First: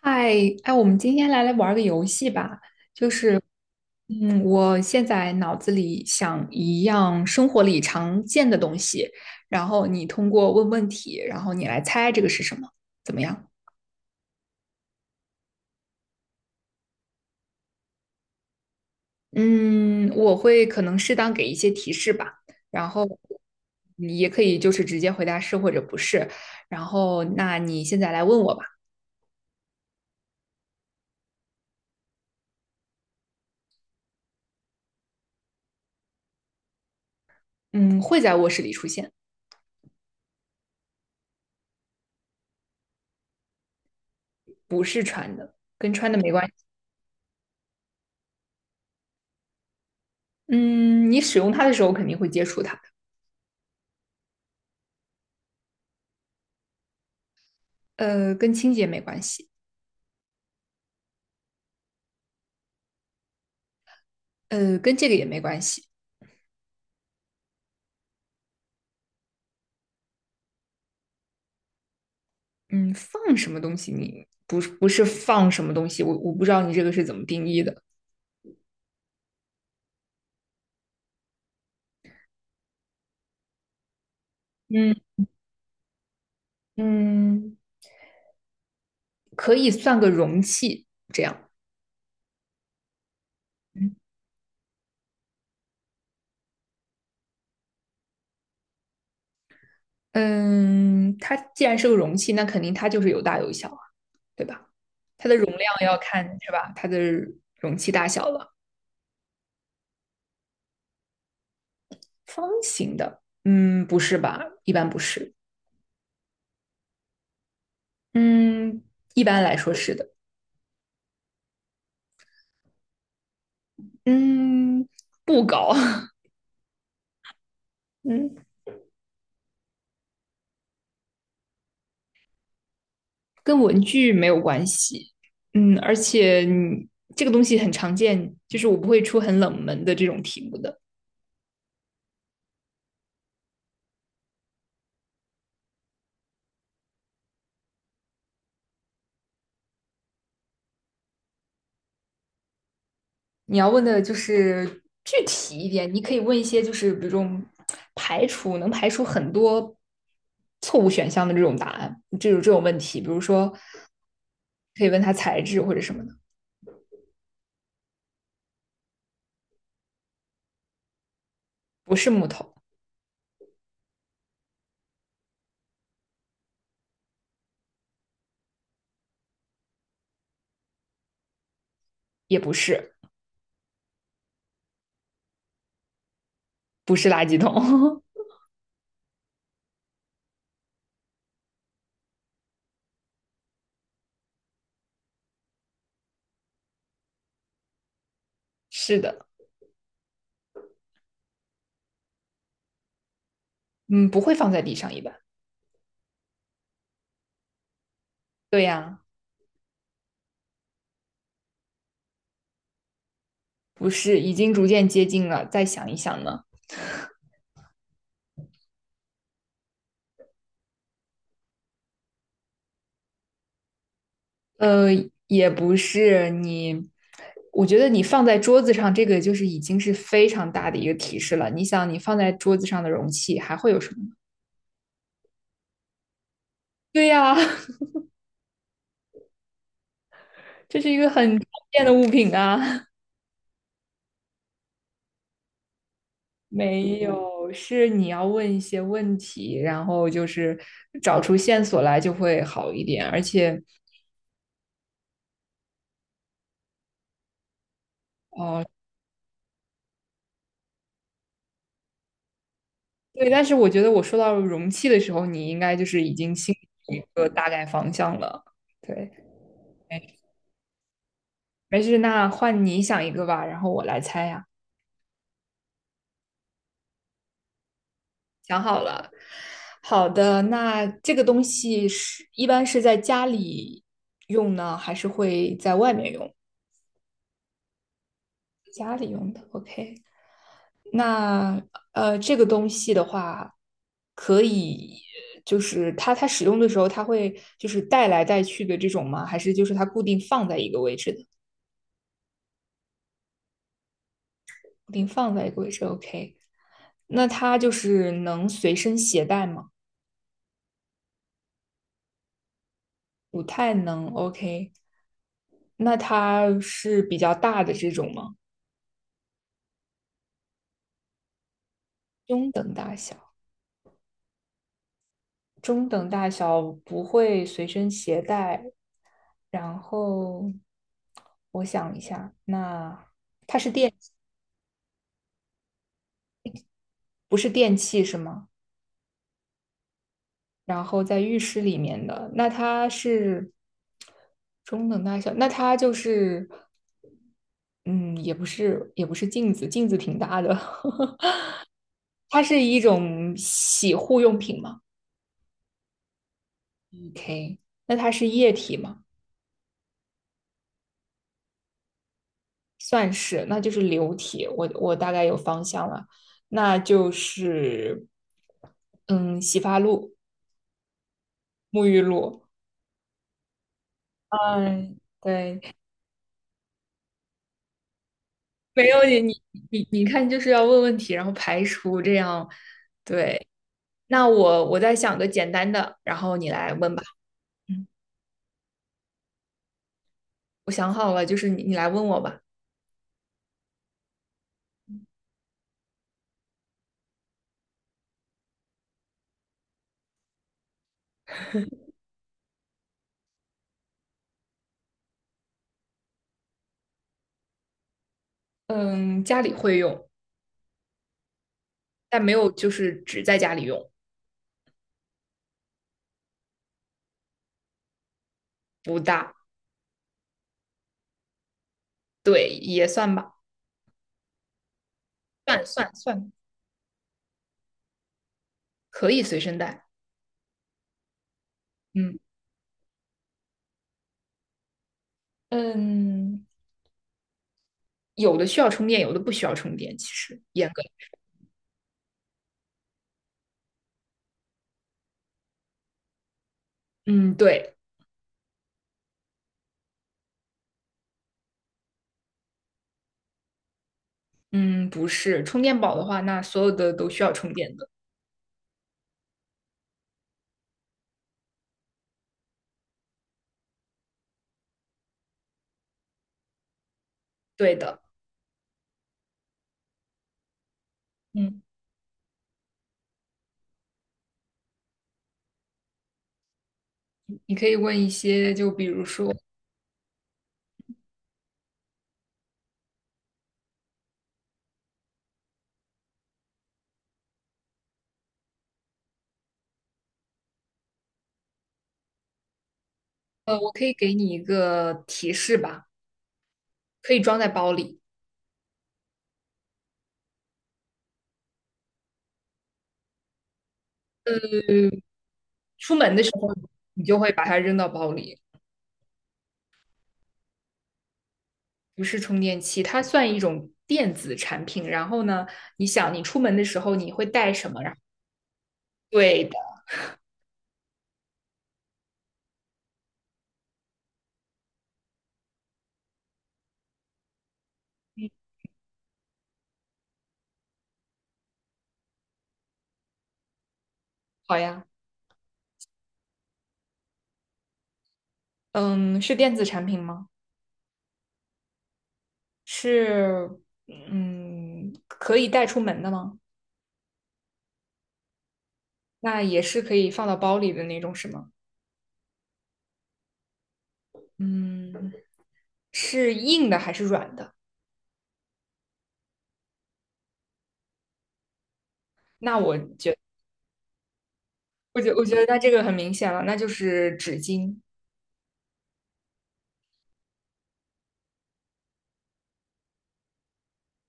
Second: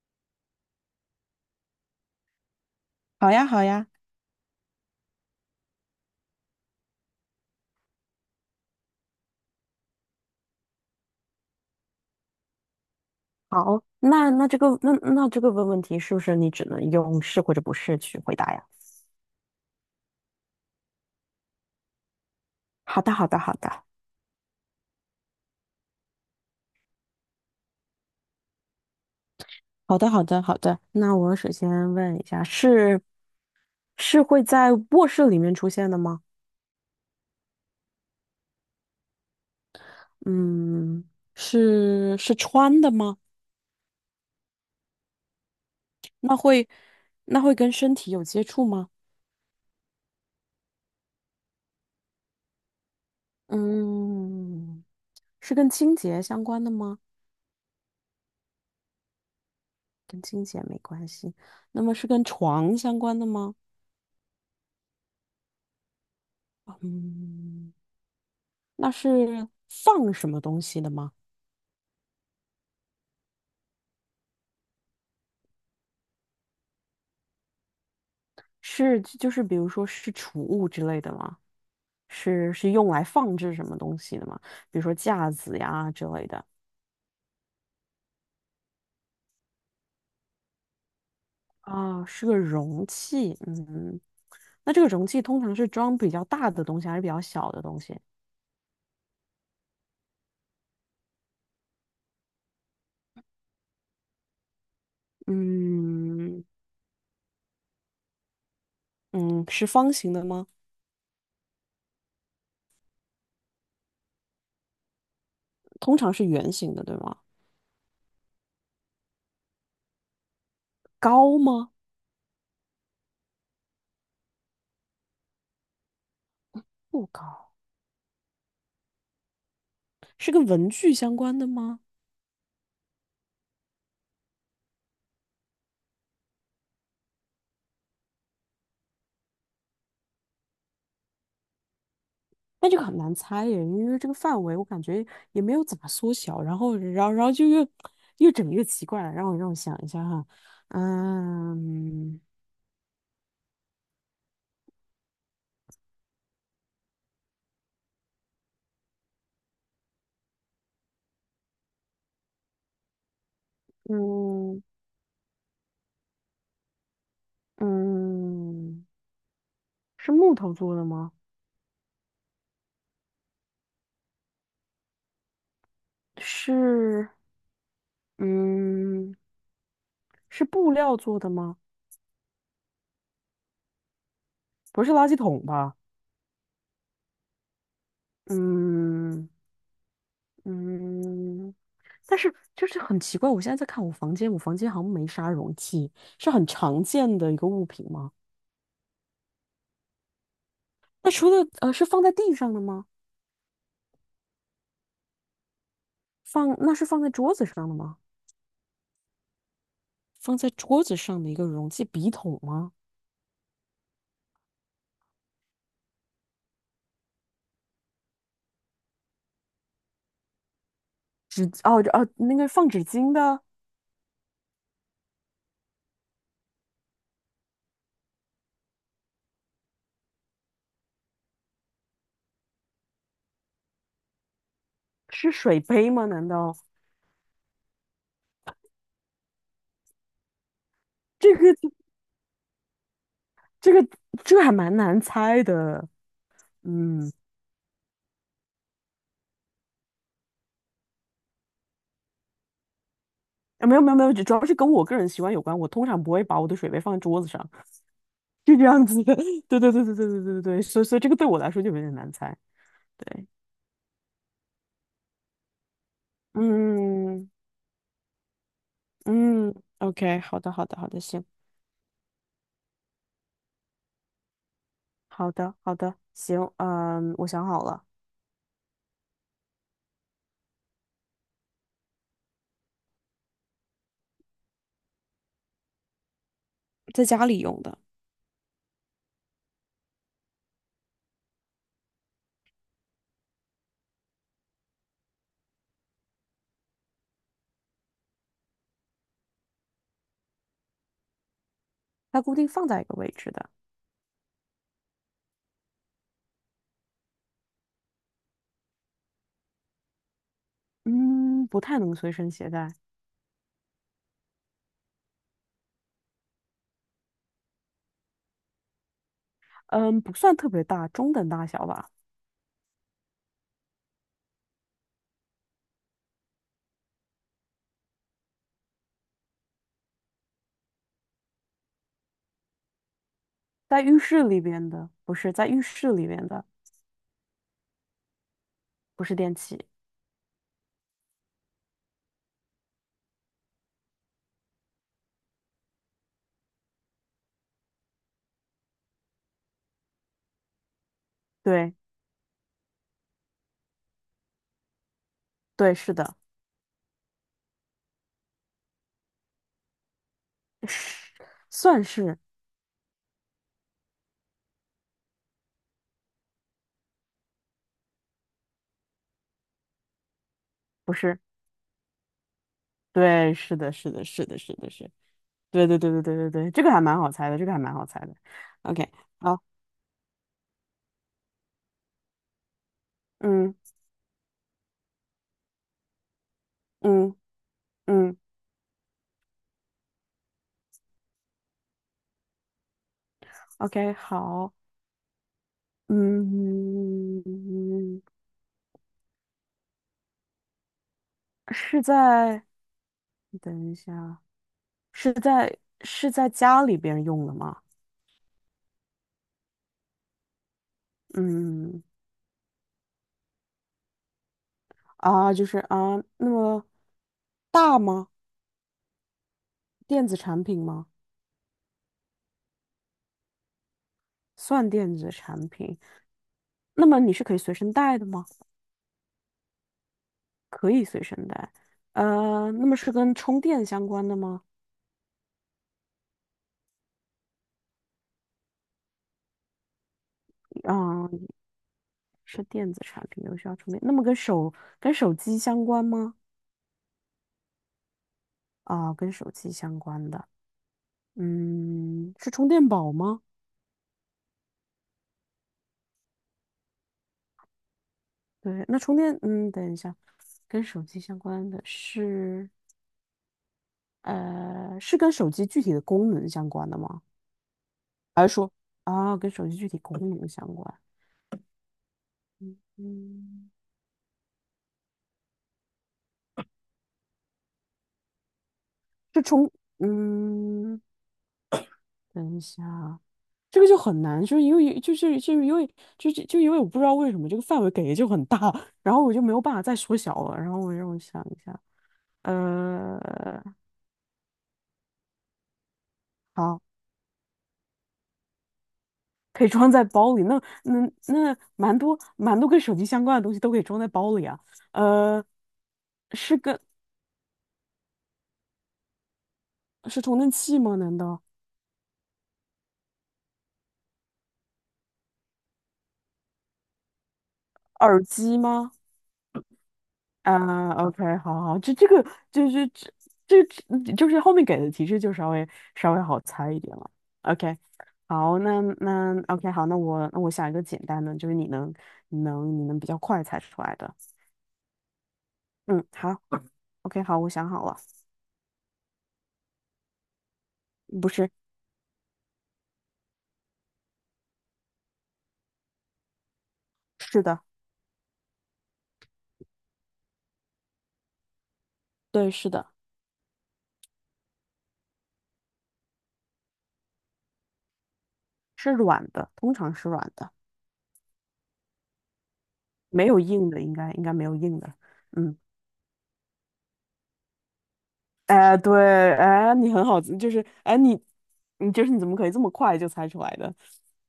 嗨，哎，我们今天来玩儿个游戏吧。就好是，呀，好呀。我现在脑子里想一样生活里常见的东西，然后你通过问问题，然后你来猜这个是什么，怎么样？好，那那这个那那这个问问题是不是你只能用是或者不是去回答呀？嗯，我会可能适当给一些提示吧，然好后的，好的，好的。你也可以就是直接回答是或者不是。然后，那你现在来问我吧。好的，好的，好的。那我首先问一下，是会在卧室里面出现的吗？嗯，会在卧室里出现。嗯，是穿的吗？跟穿的没那关系。会那会跟身体有接触吗？嗯，你使用它的时候肯定会接触它的。嗯，是跟清洁相关的吗？跟清洁没关系。跟清洁没关系。那么是跟床相关的吗？跟这个也没关系。嗯，那是放什么东西的吗？嗯，放什么东西你？不是不是放什么东西，我不知道你这个是怎么定义的。是就是比如说是储物之类的吗？是用来放置什么东西的吗？比如嗯说架子呀之类的。嗯，可以算个容器这样。啊，是个容器。嗯嗯，那这个容器通常是装比较大的东西还是比较小的东西？嗯，它既然是个容器，那肯定它就是有大有小啊，对吧？它的容量要看嗯。是吧？它的容器大小了。嗯，是方形的吗？方形的，嗯，不是吧？一般不是。通常是圆形的，对吗？嗯，一般来说是的。高吗？嗯，不高。不高。嗯，是跟文具相关的吗？跟文具没有关系。嗯，而且这个东西很常见，就是我不会出很冷门的这种题目的。那这个很难猜耶，因为这个范围我感觉也没有怎么缩小，然后就越整越奇怪了。让我想一下哈。嗯。你要问的就是具体一点，你可以问一些就是比如这排除能排除很多错误选项的这种答案，这种问题，比如说嗯。可以问它材质或者什么的。嗯，是木头做的吗？不是木头，是。嗯。是布料做的吗？也不是，不是垃圾桶吧？不是垃圾桶。嗯。嗯，但是就是很奇怪，我现在在看我房间，我房间好像没啥容器。是很常见的一个物品吗？是的。那除了是放在地上的吗？嗯，不会放在地上一般。放，那是放在桌子上的吗？对呀、啊放在桌子上的一个容器，笔筒吗？不是，已经逐渐接近了，再想一想呢。纸，哦哦，那个放纸巾的呃，也不是你，我觉得你放在桌子上，这个就是已经是非常大的一个提示了。你想，你放在桌子上的容器还会有什么呢？ 是水杯吗？难道 对呀，这是一个这很常个，见的物品啊。这个，这还蛮难猜的？没嗯。有，是你要问一些问题，然后就是找出线索来就会好一点。而且，啊，没有没有没有，主要是跟我个人习惯有关。我通常不会把我的水杯放在桌子上，就这哦、样子的。对对对对对对对对，所以这个对我来说就有点难猜。对。对，但是我觉得我说到容器的时候，你应该就是已经心里有一嗯。个大概方向了。对。嗯，OK，好的好的好的，行。没事，那换你想一个吧，然后我来猜呀。好的，好的，行。嗯，我想好了。想好了。好的，那这个东西是一般是在家里用呢，还是会在外面用？在家里用的。家里用的，OK。那这个东西的话，可以就是它使用的时候，它会就是带来带去的这种吗？还是就是它固定放在一个位置的？它固定放在一个位置的。固定放在一个位置，OK。那它就是能随身携带吗？嗯，不太能随身携带。不太能，OK。那它是比较大的这种吗？嗯，不算特别大，中等大小吧。中等中等大小，不会随身携带。然后我想一下，那在浴室里边的，不是在浴室里边的。不是电器是吗？不是电器。然后在浴室里面的，那它是中等大小，那它就是嗯，也不是镜子，镜子挺大的。对。它是一种洗护用品吗对，是的。？OK，那它是液体吗？是，算是。算是，那就是流体，我大概有方向了，那就是嗯，洗发露、不是。沐浴露。对，是的，是的，是的，是的，是。嗯，对，对，对，对，对，对，对，对，这个还蛮好猜的，这个还蛮好猜的没，OK，有你，你好。你你看，就是要问问题，然后排除这样。对，嗯。那我再想个简单的，然后你来问吧。嗯。嗯，嗯我想好了，就是你来问我吧。，OK，好。嗯。是在，等一下，是在家里边用的吗？嗯，家里会用，嗯，但没有就是只在家里用。啊，就是啊，那么大吗？不大。电子产品吗？对，也算吧，算电子产算品。算算，那么你是可以随身带的吗？可以随身带。可以随身带。嗯。呃，那么是跟充电相关的吗？嗯，有的需要充电，有的不需要充电。其实严格，啊，是电子产品，有需要充电。那么跟手机相关吗？嗯，对，啊，跟手机相关的。嗯，是充电宝吗？嗯，不是充电宝的话，那所有的都需要充电的。对，那充电，嗯，等一下，跟手机相关的是，呃，是跟手机具体的功能相关的吗？对的，还是说，啊，跟手机具体功能相关？嗯，嗯。嗯。你可以问一些，就比如是说，充，嗯，等一下啊，这个就很难，就是因为就是就是因为就是就因为我不知道为什么这个范围给的就很大，然后我就没有办法再缩小了，然后让我想一下。呃，我可以给你一个提示吧，好。可以装在包里，可以装在包里，那那，那蛮多跟手机相关的东西都可以装在包里啊。呃，出门的时是候跟，你就会把它扔到包里。是充电器吗？难道不是充电器，它算一种电子产品。然后呢，你想你出门的时候你会带什么？然后耳机吗？对的。啊，OK，好好，就是这这这就是后面给的提示就稍微好猜一点了。OK，好，那那 OK，好，那我想一个简单的，就是你能比较快猜出来的。好呀，嗯，好，OK，好，我想好了。嗯，是电子产品吗？不是。是嗯可以带出门的吗？是的。那也是可以放到包里的那种是吗？对，是的。嗯，是硬的还是软的？是软的，通常是软的，那我没觉有硬的，应该没有硬的。我觉我觉嗯，得那这个很明显了，那就是纸巾，哎，对，哎，你很好，就是哎，你就是你怎么可以这么快就猜出来的？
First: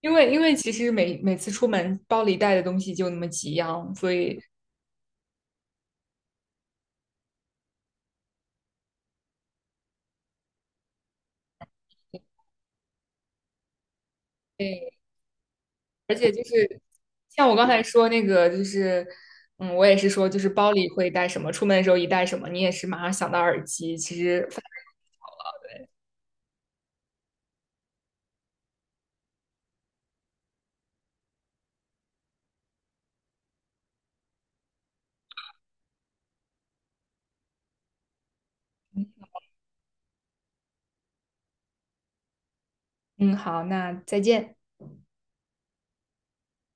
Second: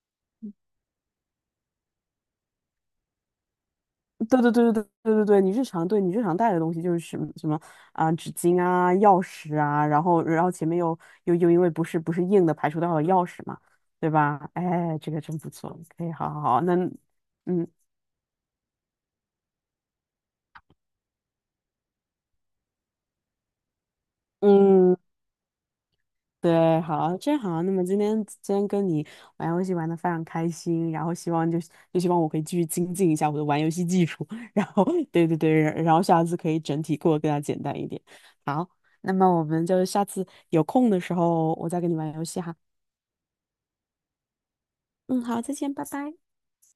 因为因为其实每每次出门包里带的东西就那么几样，所以对对对对对对对对，你日常带的东西就是什么什么啊、纸巾啊、钥匙啊，然后然后前面又因为不是硬的排除掉了钥匙嘛，对吧？对，哎，这个真不错，可以，而好且好就好，那是像我嗯。刚才说那个就是。嗯，我也是说，就是包里会带什么，出门的时候一带什么，你也是马上想到耳机。其实，嗯。对，好，真好。那么今天跟你玩游戏玩的非常开心，然后希望就是就希望我可以继续精进一下我的玩游戏技术，然后对对对，然后下次可以整体过得更加简单一点。好，那么我们就下次有空的时候我再跟你玩游戏哈。嗯，好，那再见。嗯，好，再见，拜拜。